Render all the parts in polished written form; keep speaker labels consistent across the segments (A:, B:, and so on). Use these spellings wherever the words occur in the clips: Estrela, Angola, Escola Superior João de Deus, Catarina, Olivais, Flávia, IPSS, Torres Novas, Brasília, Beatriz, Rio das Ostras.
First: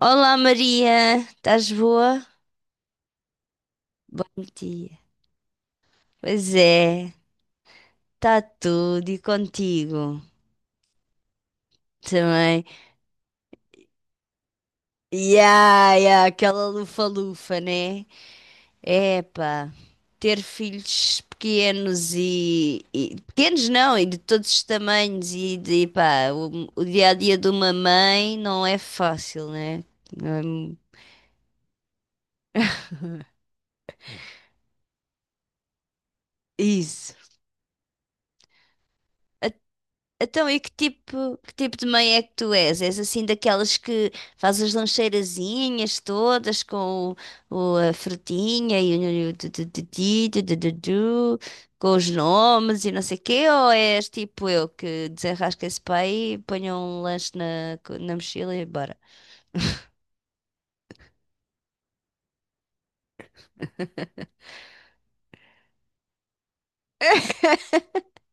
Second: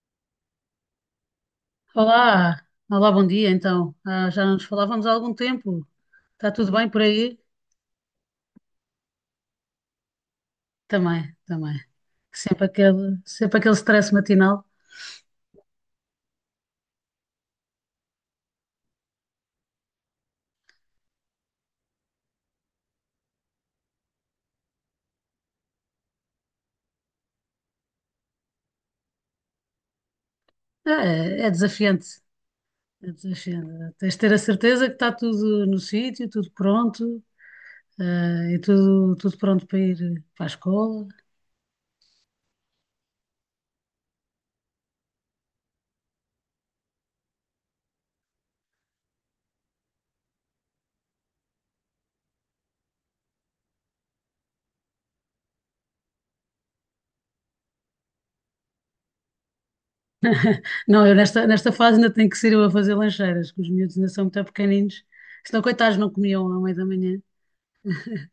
A: Olá, Maria, estás boa?
B: Olá, olá, bom dia então. Ah,
A: Bom
B: já não nos
A: dia.
B: falávamos há algum tempo. Está
A: Pois
B: tudo bem por
A: é,
B: aí?
A: está tudo, e contigo
B: Também, também.
A: também.
B: Sempre aquele stress matinal.
A: Ya, ya, aquela lufa-lufa, né? Epá, ter filhos pequenos, pequenos não, e de todos os tamanhos e de, pá, o dia-a-dia de uma mãe não é fácil, né? Não é mu-
B: É desafiante. É desafiante. Tens de ter a certeza que está tudo no sítio, tudo
A: Isso.
B: pronto, e tudo pronto para ir para a
A: Então, e que
B: escola.
A: tipo, que tipo de mãe é que tu és? És assim daquelas que faz as lancheirazinhas todas com a frutinha e o tu- tu- tu- ti, com os nomes e não sei o quê? Ou és tipo eu, que desenrasca esse pai e ponho um lanche na mochila e bora?
B: Não, eu nesta fase ainda tenho que ser eu a fazer lancheiras, que os miúdos ainda são muito pequeninos. Senão, coitados, não comiam à meia da manhã.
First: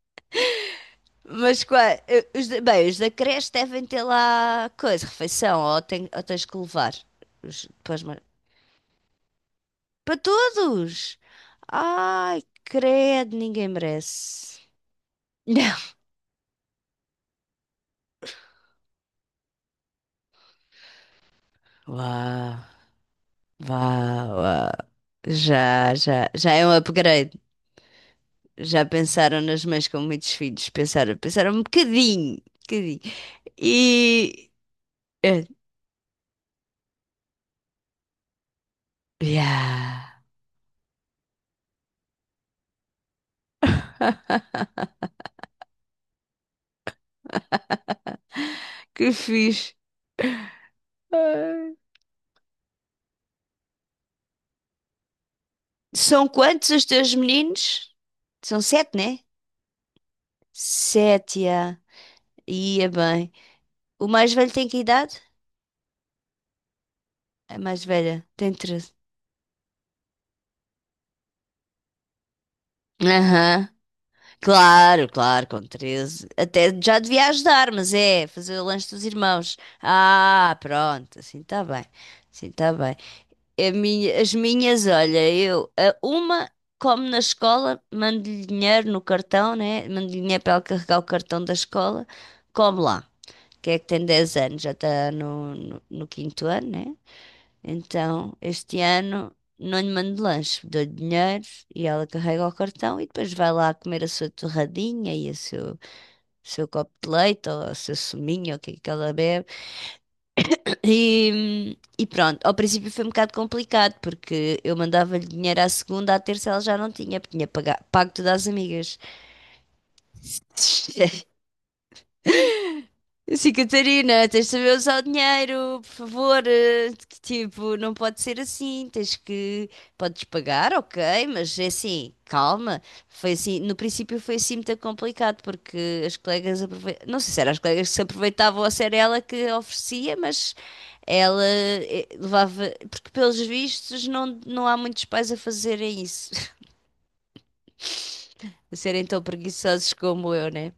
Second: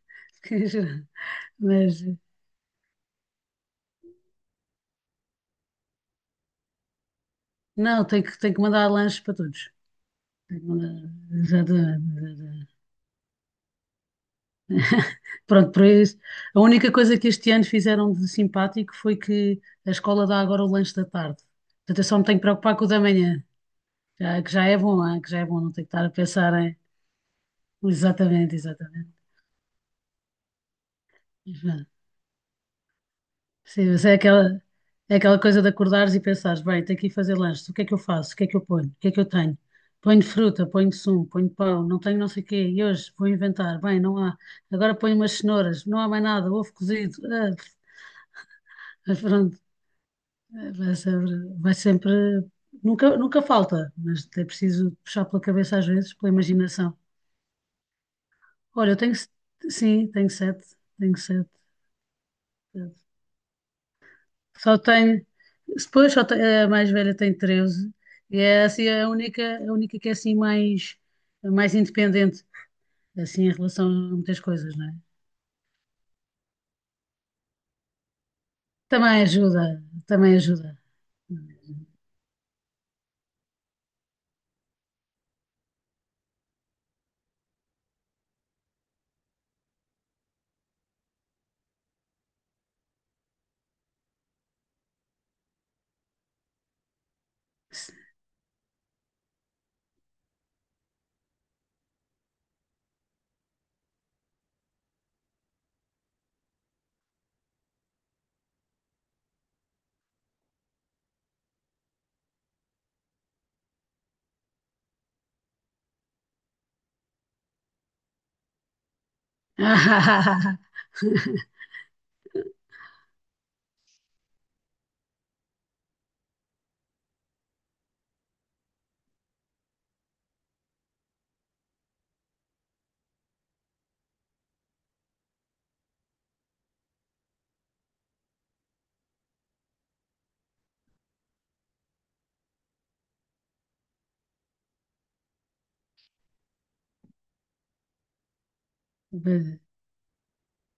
A: Mas qua-
B: Mas,
A: eh, bem, os da creche devem ter lá coisa, refeição, ou ou tens que levar os,
B: Não, tenho que mandar lanches para todos.
A: para
B: Tenho que mandar-
A: todos!
B: Já.
A: Ai, credo, ninguém merece.
B: Pronto, por isso. A única coisa que este ano fizeram de simpático foi que a escola dá agora o lanche da tarde. Portanto, eu só me tenho que
A: Vá,
B: preocupar com o da manhã,
A: vá,
B: já, que já
A: vá.
B: é bom, ah, que já é bom, não tenho
A: Já,
B: que estar a
A: já, já
B: pensar
A: é um
B: em.
A: upgrade.
B: Exatamente,
A: Já
B: exatamente.
A: pensaram nas mães com muitos filhos. Pensaram, pensaram um bocadinho, um bocadinho.
B: Sim, mas é
A: E.
B: aquela, é aquela
A: eh,
B: coisa de acordares e pensares, bem, tenho que ir fazer lanche, o que é que eu faço? O que é que eu ponho? O que é que eu
A: Ya,
B: tenho? Ponho fruta, ponho sumo, ponho pão, não tenho não sei o quê, e hoje vou inventar, bem, não há. Agora ponho umas cenouras, não há mais nada, ovo cozido,
A: que
B: mas pronto,
A: fixe.
B: eh, vai sempre, vai
A: Ai.
B: sempre, nunca falta, mas é preciso puxar pela cabeça às vezes,
A: São
B: pela
A: quantos os
B: imaginação.
A: teus meninos? São
B: Olha,
A: sete,
B: eu tenho,
A: né?
B: se- sim, tenho sete, tenho
A: Sete,
B: sete.
A: ya. Ia bem. O mais velho tem
B: Só
A: que idade?
B: tem. Depois só tem- A mais velha tem
A: A mais
B: 13
A: velha
B: e
A: tem
B: é assim
A: 13.
B: a única, que é assim mais independente, assim em
A: Aham.
B: relação a muitas coisas, não é?
A: Claro, claro, com 13 até já devia ajudar, mas é fazer o lanche dos
B: Também
A: irmãos.
B: ajuda, também
A: Ah,
B: ajuda.
A: pronto, assim está bem. Assim está bem. As minhas, olha, eu, a uma como na escola, mando-lhe dinheiro no cartão, né? Mando-lhe dinheiro para ela carregar o cartão da escola, come lá. Que é que tem 10 anos, já está no quinto ano, né? Então, este ano não lhe mando lanche, dou-lhe dinheiro e ela carrega o cartão e depois vai lá comer a sua torradinha e o seu, seu copo de leite ou o seu suminho, ou o que é que ela bebe. E pronto, ao princípio foi um bocado complicado, porque eu mandava-lhe dinheiro à segunda, à terça ela já não tinha, porque tinha pago tudo às amigas. Sim, Catarina, tens de saber usar o dinheiro, por favor. Que tipo, não pode ser assim. Tens que. Podes pagar, ok, mas é assim, calma. Foi assim, no princípio foi assim muito complicado, porque as colegas não sei se eram as colegas que se aproveitavam ou se era ela que oferecia, mas ela levava. Porque, pelos vistos, não, não há muitos pais a fazerem isso. A serem tão preguiçosos como eu, né?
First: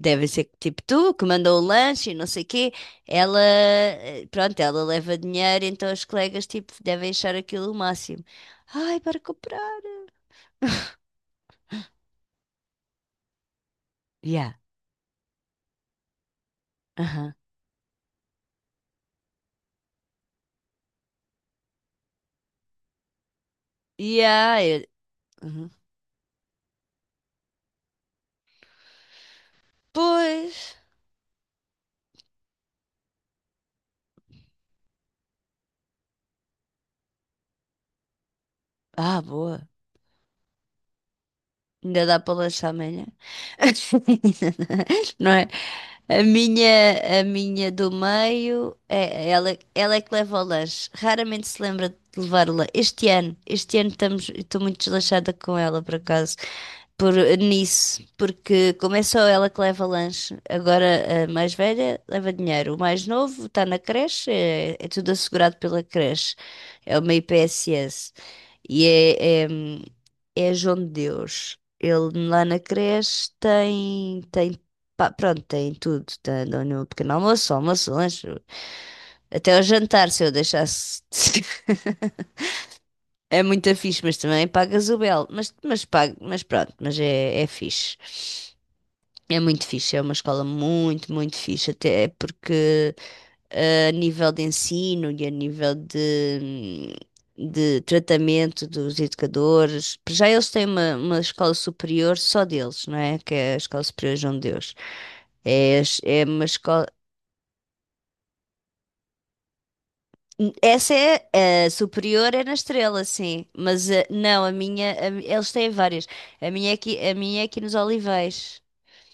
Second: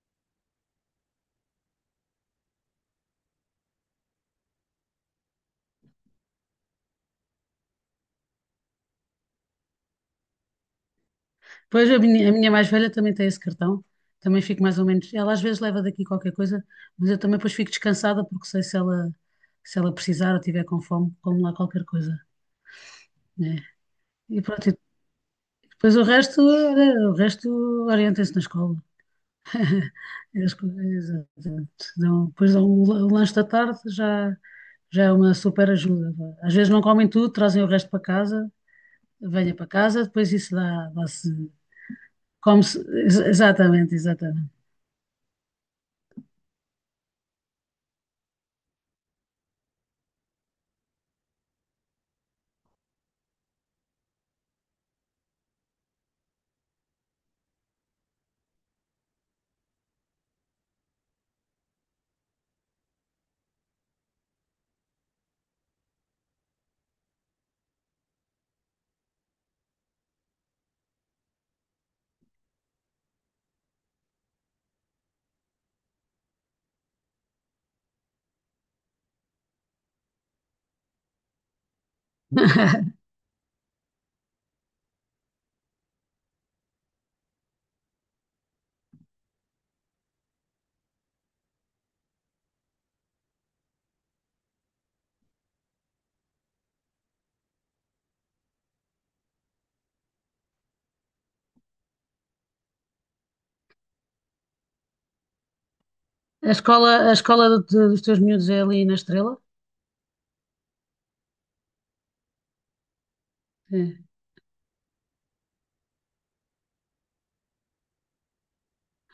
A: Deve ser tipo: tu que mandou o lanche e não sei o quê. Ela, pronto, ela leva dinheiro, então os colegas tipo devem achar aquilo o máximo. Ai, para comprar.
B: Pois a minha mais velha também tem esse cartão, também
A: Yeah,
B: fico mais ou menos. Ela às vezes leva daqui qualquer coisa, mas eu
A: aham.
B: também depois fico descansada porque sei se ela precisar ou tiver com fome, como lá qualquer coisa, né? E
A: Yeah,
B: pronto,
A: uhum.
B: Pois o resto orienta-se na escola. As
A: Pois.
B: coisas, exatamente. Depois dão o lanche da tarde, já é uma super ajuda. Às vezes não comem tudo, trazem o resto para casa,
A: Ah,
B: venha para
A: boa.
B: casa, depois isso dá-se,
A: Ainda dá para lanchar
B: come-se.
A: amanhã.
B: Exatamente, exatamente.
A: Não é? A minha do meio, é, ela é que leva o lanche. Raramente se lembra de levar o lanche. Este ano estamos, estou muito desleixada com ela, por acaso, por, nisso, porque como é só ela que leva lanche, agora a mais velha leva dinheiro, o mais novo está na creche, é, é tudo assegurado pela creche, é uma IPSS. E é, é, é João de Deus. Ele lá na creche tem, tem, pá, pronto, tem tudo. Tá, dão no pequeno almoço, almoço, lanche, até o jantar, se eu deixasse. É muito fixe, mas também pagas o belo. Mas, paga, mas pronto, mas é, é fixe. É muito fixe, é uma escola muito, muito fixe, até porque a nível de ensino e a nível de tratamento dos educadores. Para já eles têm uma escola superior só deles, não é? Que é a Escola Superior João de Deus. É, é uma
B: A
A: escola.
B: escola, a escola dos teus miúdos é ali na Estrela?
A: Essa é a superior, é na Estrela, sim. Mas
B: É.
A: não, a minha, eles têm várias. A minha é aqui, a minha é aqui nos Olivais.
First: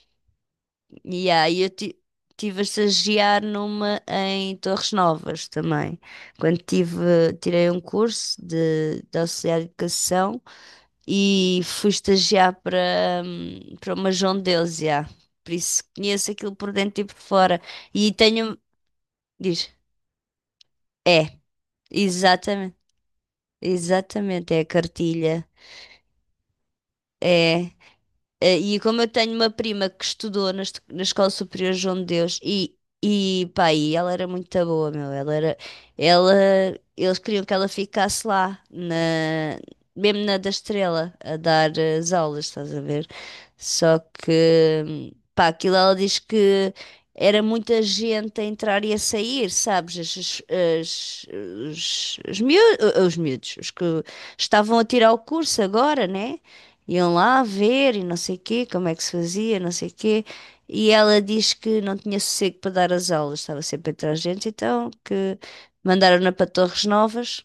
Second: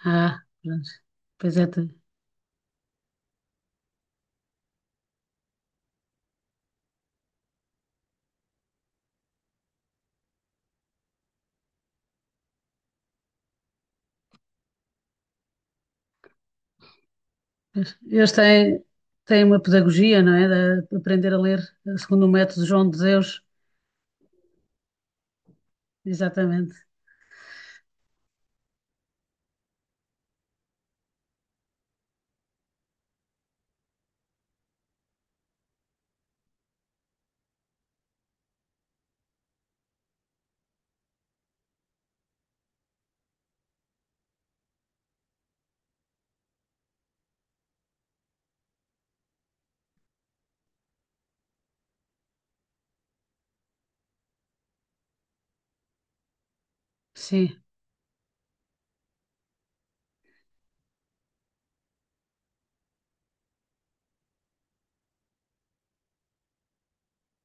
B: Ah, pronto.
A: E
B: Pois
A: aí
B: é.
A: eu
B: tu-
A: ti- tive a estagiar numa em Torres Novas também. Quando tive, tirei um curso de auxiliar de educação e fui estagiar para, para uma João de Deus, já. Por isso conheço aquilo por dentro e por fora.
B: pois.
A: E
B: Eles
A: tenho,
B: têm uma
A: diz,
B: pedagogia, não é? De aprender
A: é,
B: a ler segundo o método
A: exatamente,
B: João de Deus.
A: exatamente, é a cartilha.
B: Exatamente.
A: É. E como eu tenho uma prima que estudou na Escola Superior João de Deus, e pá, e ela era muito boa, meu. Ela era, ela, eles queriam que ela ficasse lá, mesmo na da Estrela, a dar as aulas, estás a ver? Só que, pá, aquilo ela diz que era muita gente a entrar e a sair, sabes? Os, os miú- os miúdos, os que estavam a tirar o curso agora, né? Iam lá
B: Sim.
A: ver e não sei quê, como é que se fazia, não sei quê. E ela diz que não tinha sossego para dar as aulas, estava sempre atrás de gente, então que mandaram-na para Torres Novas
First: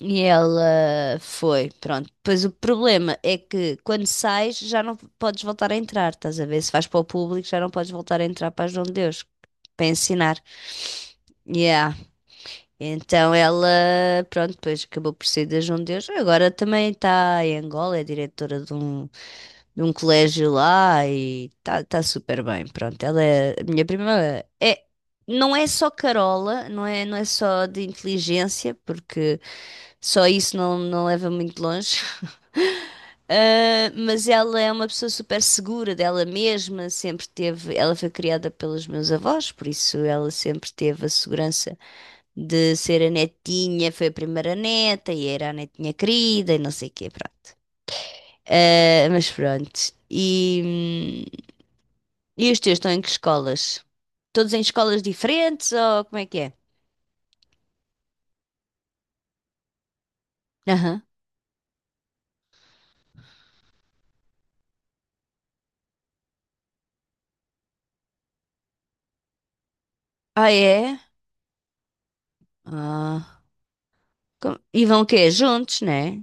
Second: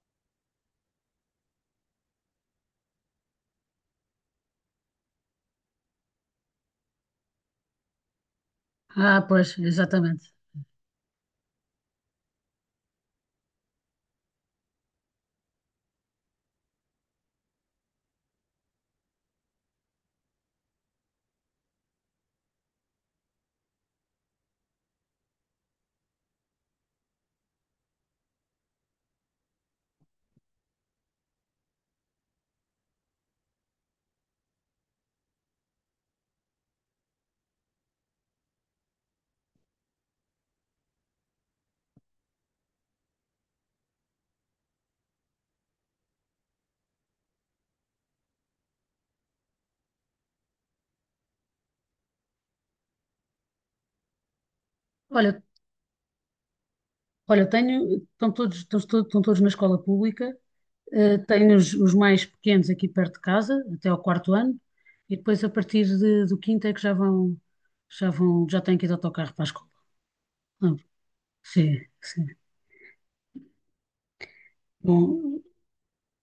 A: e ela foi, pronto. Pois o problema é que quando sais já não podes voltar a entrar, estás a ver? Se vais para o público já não podes voltar a entrar para as Dom de Deus,
B: Ah, pois,
A: para
B: exatamente.
A: ensinar. Yeah. Então ela, pronto, depois acabou por sair da João de Deus. Agora também está em Angola, é diretora de um, colégio lá, e tá super bem. Pronto, ela é a minha prima. É, não é só Carola, não é só de inteligência, porque só isso não, não leva muito longe. Ah, mas ela é uma pessoa super segura dela mesma, sempre teve, ela foi criada pelos meus avós, por isso ela sempre teve a segurança de ser a netinha, foi a primeira neta e era a netinha querida e não sei o quê, pronto. Mas pronto. E os teus estão em que escolas? Todos em escolas
B: Olha,
A: diferentes ou como é que é?
B: olha, eu tenho, estão todos, estão, todos estão todos na escola pública,
A: Aham.
B: tenho os mais pequenos aqui perto de casa, até ao quarto ano, e depois a partir do quinto é que já vão, já têm que ir de autocarro para a escola.
A: Ah,
B: Ah,
A: é?
B: sim, sim.
A: Ah, como? E vão o quê?
B: Bom,
A: Juntos, né?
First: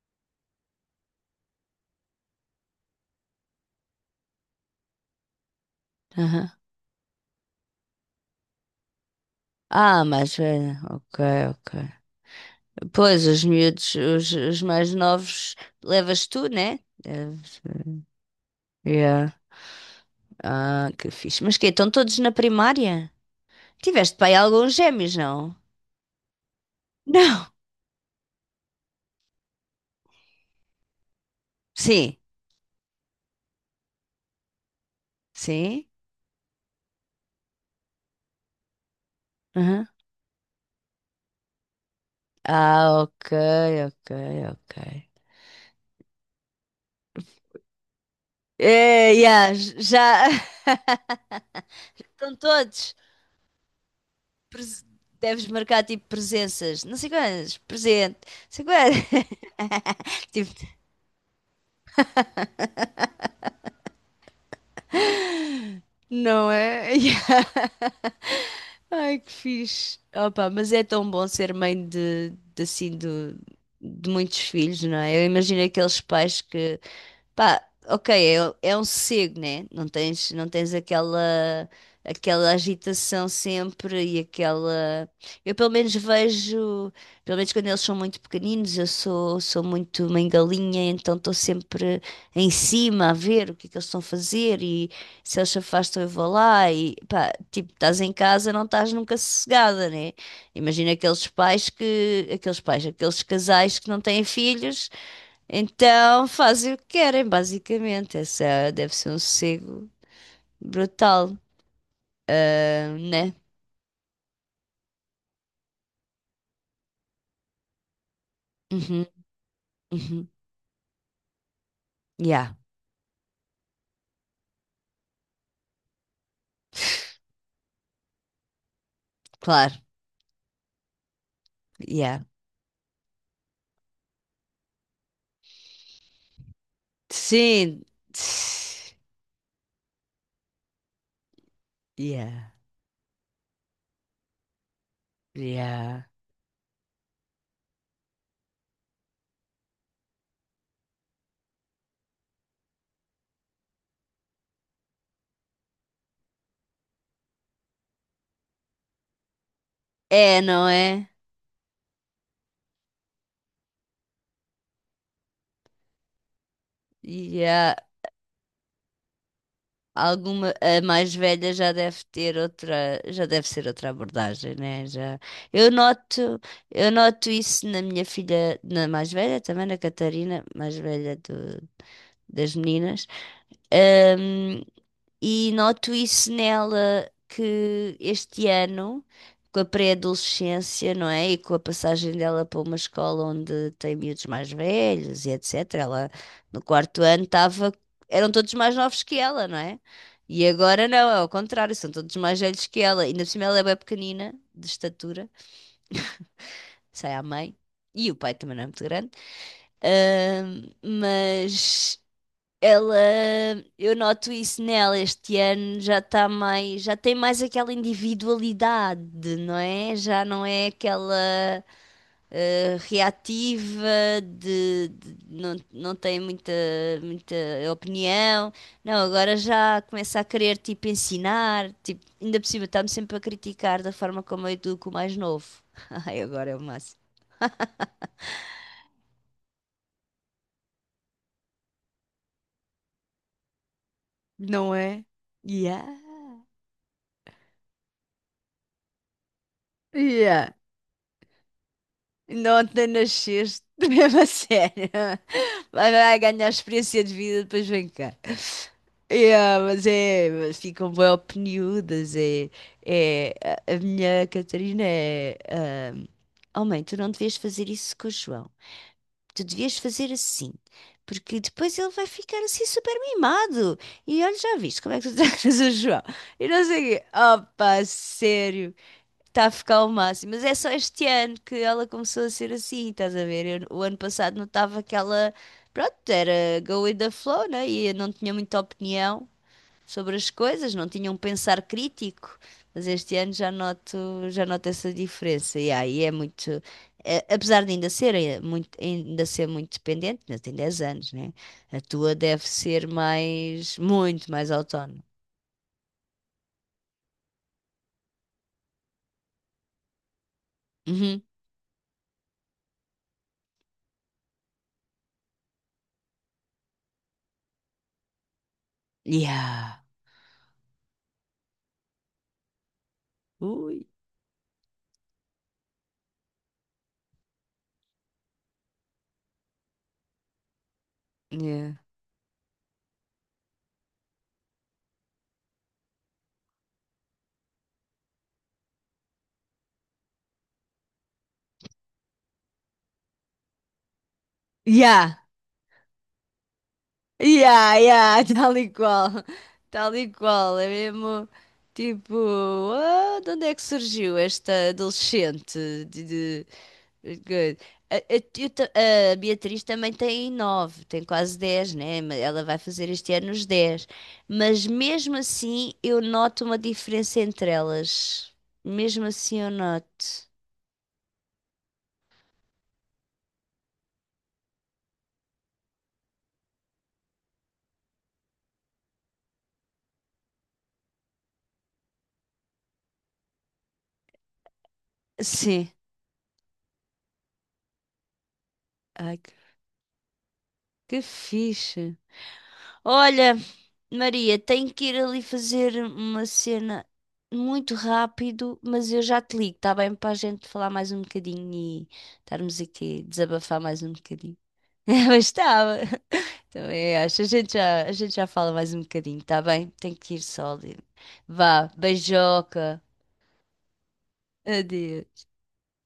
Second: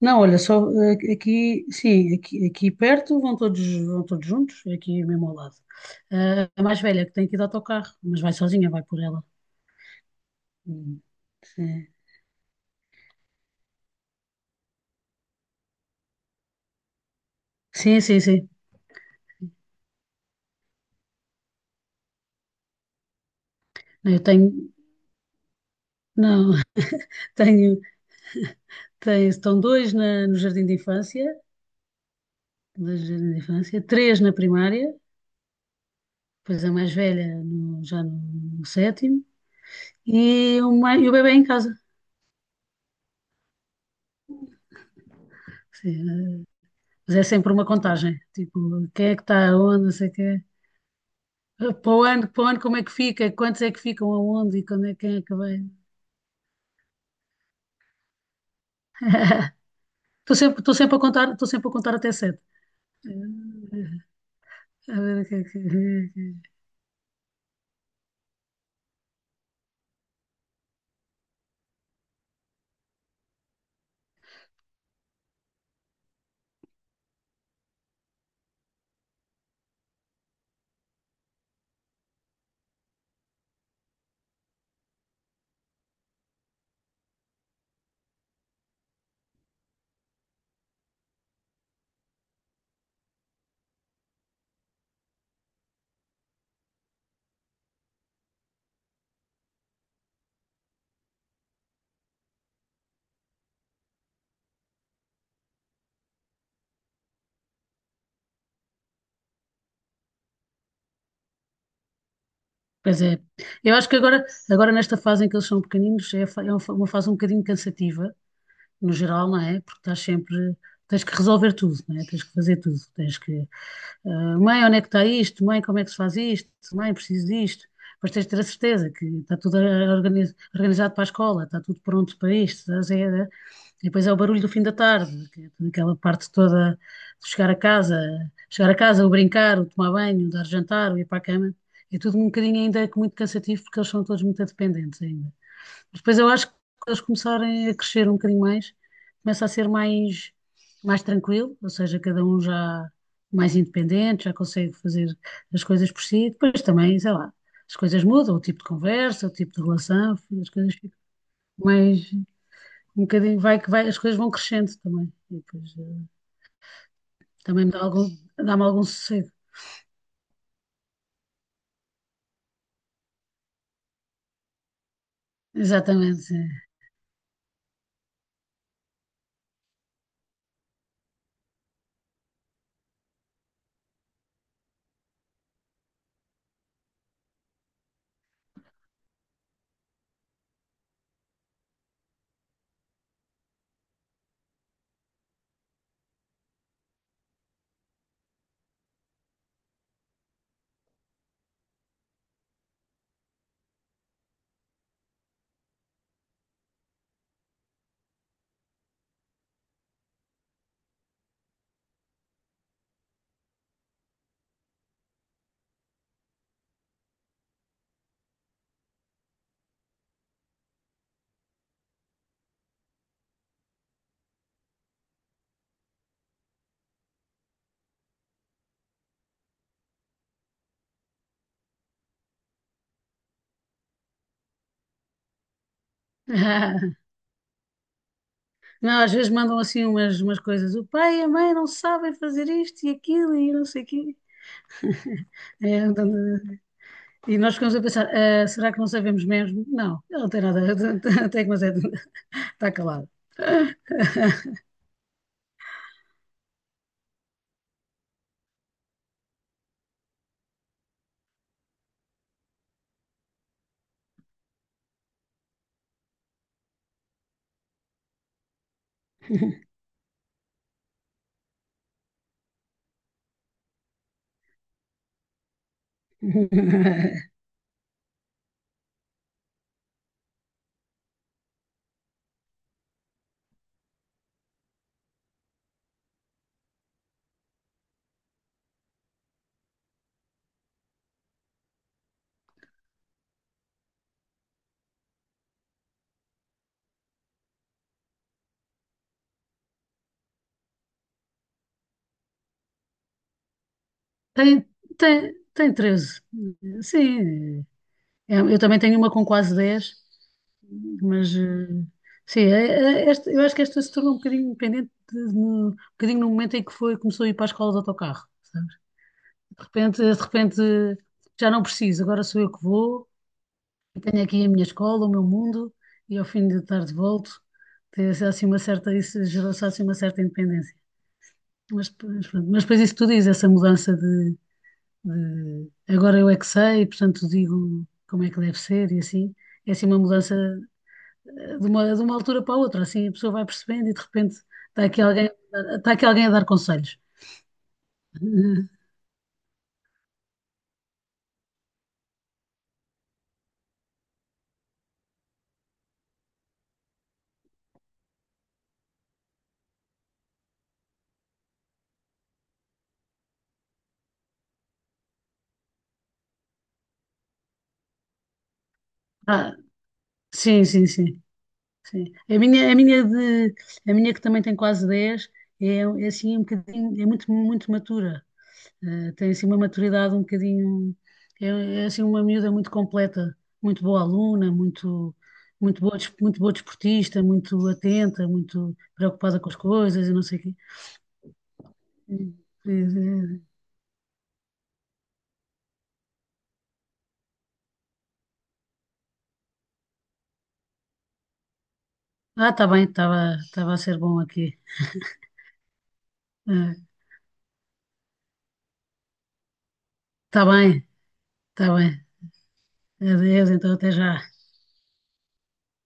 B: não, olha, só aqui, sim, aqui perto vão todos juntos, aqui mesmo ao lado. Eh,
A: Aham.
B: a mais velha que tem que ir de autocarro, mas vai sozinha, vai por ela.
A: Ah, mas
B: Hum,
A: ok, ok.
B: sim.
A: Pois, os miúdos, os mais novos, levas tu, né?
B: Sim, sim, sim.
A: Yeah. Ah, que fixe. Mas quê? Estão todos na primária? Tiveste
B: Eu
A: pai
B: tenho,
A: alguns gêmeos, não?
B: não,
A: Não.
B: tenho, tenho, estão dois no jardim de infância,
A: Sim,
B: dois no jardim de infância, três na primária,
A: sim.
B: depois a mais velha já no sétimo, e o bebê em casa.
A: Ah, ok, ok, ok.
B: Sim, mas é sempre uma contagem, tipo, quem
A: É,
B: é que está
A: yeah,
B: aonde, não sei o
A: já
B: quê. Para o ano,
A: estão
B: para o ano como é que
A: todos.
B: fica, quantos é que ficam aonde e
A: Pres-
B: quando é, quem é que
A: Deves
B: vem.
A: marcar tipo presenças, não sei quantas, presente, não sei quantas. Tipo,
B: Estou sempre a contar, estou sempre a contar até sete. Eh, A ver o que é que.
A: não é? Yeah. Ai, que fixe. Opa, mas é tão bom ser mãe de, de muitos filhos, não é? Eu imagino aqueles pais que pá, ok, é, um sossego, né? Não tens, não tens aquela agitação sempre e aquela. Eu pelo menos vejo, pelo menos quando eles são muito pequeninos, eu sou muito mangalinha, então estou sempre em cima a ver o que é que eles estão a fazer e se eles se afastam eu vou lá e pá, tipo, estás em casa, não estás nunca sossegada, né? Imagina aqueles pais que, aqueles pais, aqueles casais que não têm filhos. Então fazem o que querem, basicamente. Essa deve ser um sossego brutal,
B: Pois é.
A: né?
B: Eu acho que agora, nesta fase em que eles são pequeninos, é uma uma fase um bocadinho cansativa, no
A: Uhum,
B: geral, não é? Porque estás
A: uhum.
B: sempre, tens que resolver tudo, não é? Tens que
A: Yeah,
B: fazer tudo, tens que, mãe, onde é que está isto? Mãe, como é que se faz isto? Mãe, preciso disto. Depois tens de ter a certeza que está tudo
A: claro.
B: organizado para a escola, está tudo pronto
A: Yeah.
B: para isto, estás a ver? E depois é o barulho do fim da tarde, que é aquela parte toda de chegar a
A: Sim.
B: casa, chegar a
A: Tss.
B: casa, o brincar, o tomar banho, o dar jantar, o ir para a cama. É tudo um
A: Yeah.
B: bocadinho ainda muito cansativo porque eles são todos muito dependentes ainda.
A: Yeah.
B: Depois eu acho que quando eles começarem a crescer um bocadinho mais, começa a ser mais tranquilo, ou seja, cada um já mais independente, já consegue fazer as coisas por si. Depois também, sei lá, as coisas mudam, o tipo de conversa, o tipo de relação,
A: É,
B: as
A: não
B: coisas ficam
A: é?
B: mais um bocadinho, vai que vai, as coisas vão crescendo também. E depois também me
A: Yeah.
B: dá algum, dá-me algum sossego.
A: Alguma, a mais velha já deve ter outra, já deve ser outra abordagem, né? Já. Eu
B: Exatamente.
A: noto,
B: Sim.
A: eu noto isso na minha filha, na mais velha também, na Catarina, mais velha do, das meninas. Ahm, e noto isso nela que este ano, com a pré-adolescência, não é? E com a passagem dela para uma escola onde tem miúdos mais velhos e etc. Ela no quarto ano estava, eram todos mais novos que ela, não é? E agora não, é ao contrário, são todos mais velhos que ela. Ainda por cima ela é bem pequenina, de estatura, sai à mãe. E o pai também não é muito grande. Mas ela, eu noto isso nela este ano, já está mais, já tem mais aquela individualidade, não é? Já não é aquela reativa não, não tem muita opinião. Não, agora já começa a querer tipo ensinar, tipo, ainda por cima está-me sempre a criticar da forma como eu educo o mais novo. Ai, agora é o
B: Ah,
A: máximo.
B: não, às vezes mandam assim umas coisas, o pai e a mãe não sabem fazer isto e aquilo e não sei o quê.
A: Não é?
B: É,
A: Yeah.
B: então, e nós ficamos a pensar, "Ah, será que não sabemos mesmo? Não, ela não tem
A: Yeah.
B: nada, até que mas é,
A: Ainda
B: está
A: ontem
B: calada.
A: nasceste, mesmo a sério. Vai, vai ganhar experiência de vida, depois vem cá. Yeah, mas é, mas ficam bem opiniudas. É, é, a minha Catarina é. Ah, oh, mãe, tu não devias fazer isso com o João. Tu devias fazer assim, porque depois ele vai ficar assim super mimado. E olha, já viste como é que tu tratas o João. E não sei o quê. Opa, sério. Está a ficar ao máximo. Mas é só este ano que ela começou a ser assim, estás a ver? O ano passado notava que ela, pronto, era go with the flow, né? E eu não tinha muita opinião sobre as coisas, não tinha um pensar crítico. Mas este ano já noto essa diferença. E aí é muito. Apesar de ainda ser, é muito, ainda ser muito dependente, ainda tem 10 anos, né? A tua deve ser mais, muito mais
B: Tem,
A: autónoma.
B: tem treze. Sim, é, eu também tenho uma com quase 10.
A: Uhum.
B: Mas sim, eu acho que esta se tornou um bocadinho independente, um bocadinho no momento em que foi, começou a ir para a escola de autocarro, sabes? De
A: Yeah.
B: repente, de repente já não preciso, agora sou eu que vou.
A: Ui.
B: Tenho aqui a minha escola, o meu mundo, e ao fim de tarde volto, ter assim uma certa, isso gerou-se assim uma certa independência.
A: Yeah.
B: Mas, pois, pronto, mas depois isso que tu dizes essa mudança de, agora eu é que sei, portanto digo como é que deve ser e assim. É assim uma mudança de uma altura para a outra, assim a pessoa vai percebendo e de repente está aqui
A: Yeah.
B: alguém, está aqui alguém a dar conselhos.
A: Yeah, yeah, tal e qual. Tal e qual. É mesmo tipo, ah, de onde é que surgiu esta adolescente? De, de- Good. A, a- eu ta- a Beatriz também tem 9, tem quase 10, né? Ela vai fazer este ano os 10. Mas mesmo assim eu noto uma diferença entre elas. Mesmo assim eu
B: Ah,
A: noto.
B: sim, sim, sim. Sim. A minha que também tem quase 10 é assim um bocadinho, é muito, muito matura. Tem assim uma maturidade um bocadinho, é, é assim uma miúda muito completa, muito boa aluna, muito,
A: Sim.
B: muito boa, muito boa desportista, muito atenta, muito
A: Ai, que
B: preocupada com as coisas e não sei o quê.
A: que fixe.
B: Eh,
A: Olha,
B: eh,
A: Maria, tenho que ir ali fazer uma cena muito rápido, mas eu já te ligo, está bem? Para a gente falar mais um bocadinho e
B: Ah,
A: estarmos
B: está bem,
A: aqui a
B: estava,
A: desabafar
B: estava a
A: mais um
B: ser bom
A: bocadinho.
B: aqui.
A: Mas estava. Também acho. A gente já fala mais um bocadinho, está bem? Tenho que ir
B: Está
A: só ali.
B: bem,
A: Vá,
B: está bem.
A: beijoca.
B: Adeus, então até já.
A: Adeus.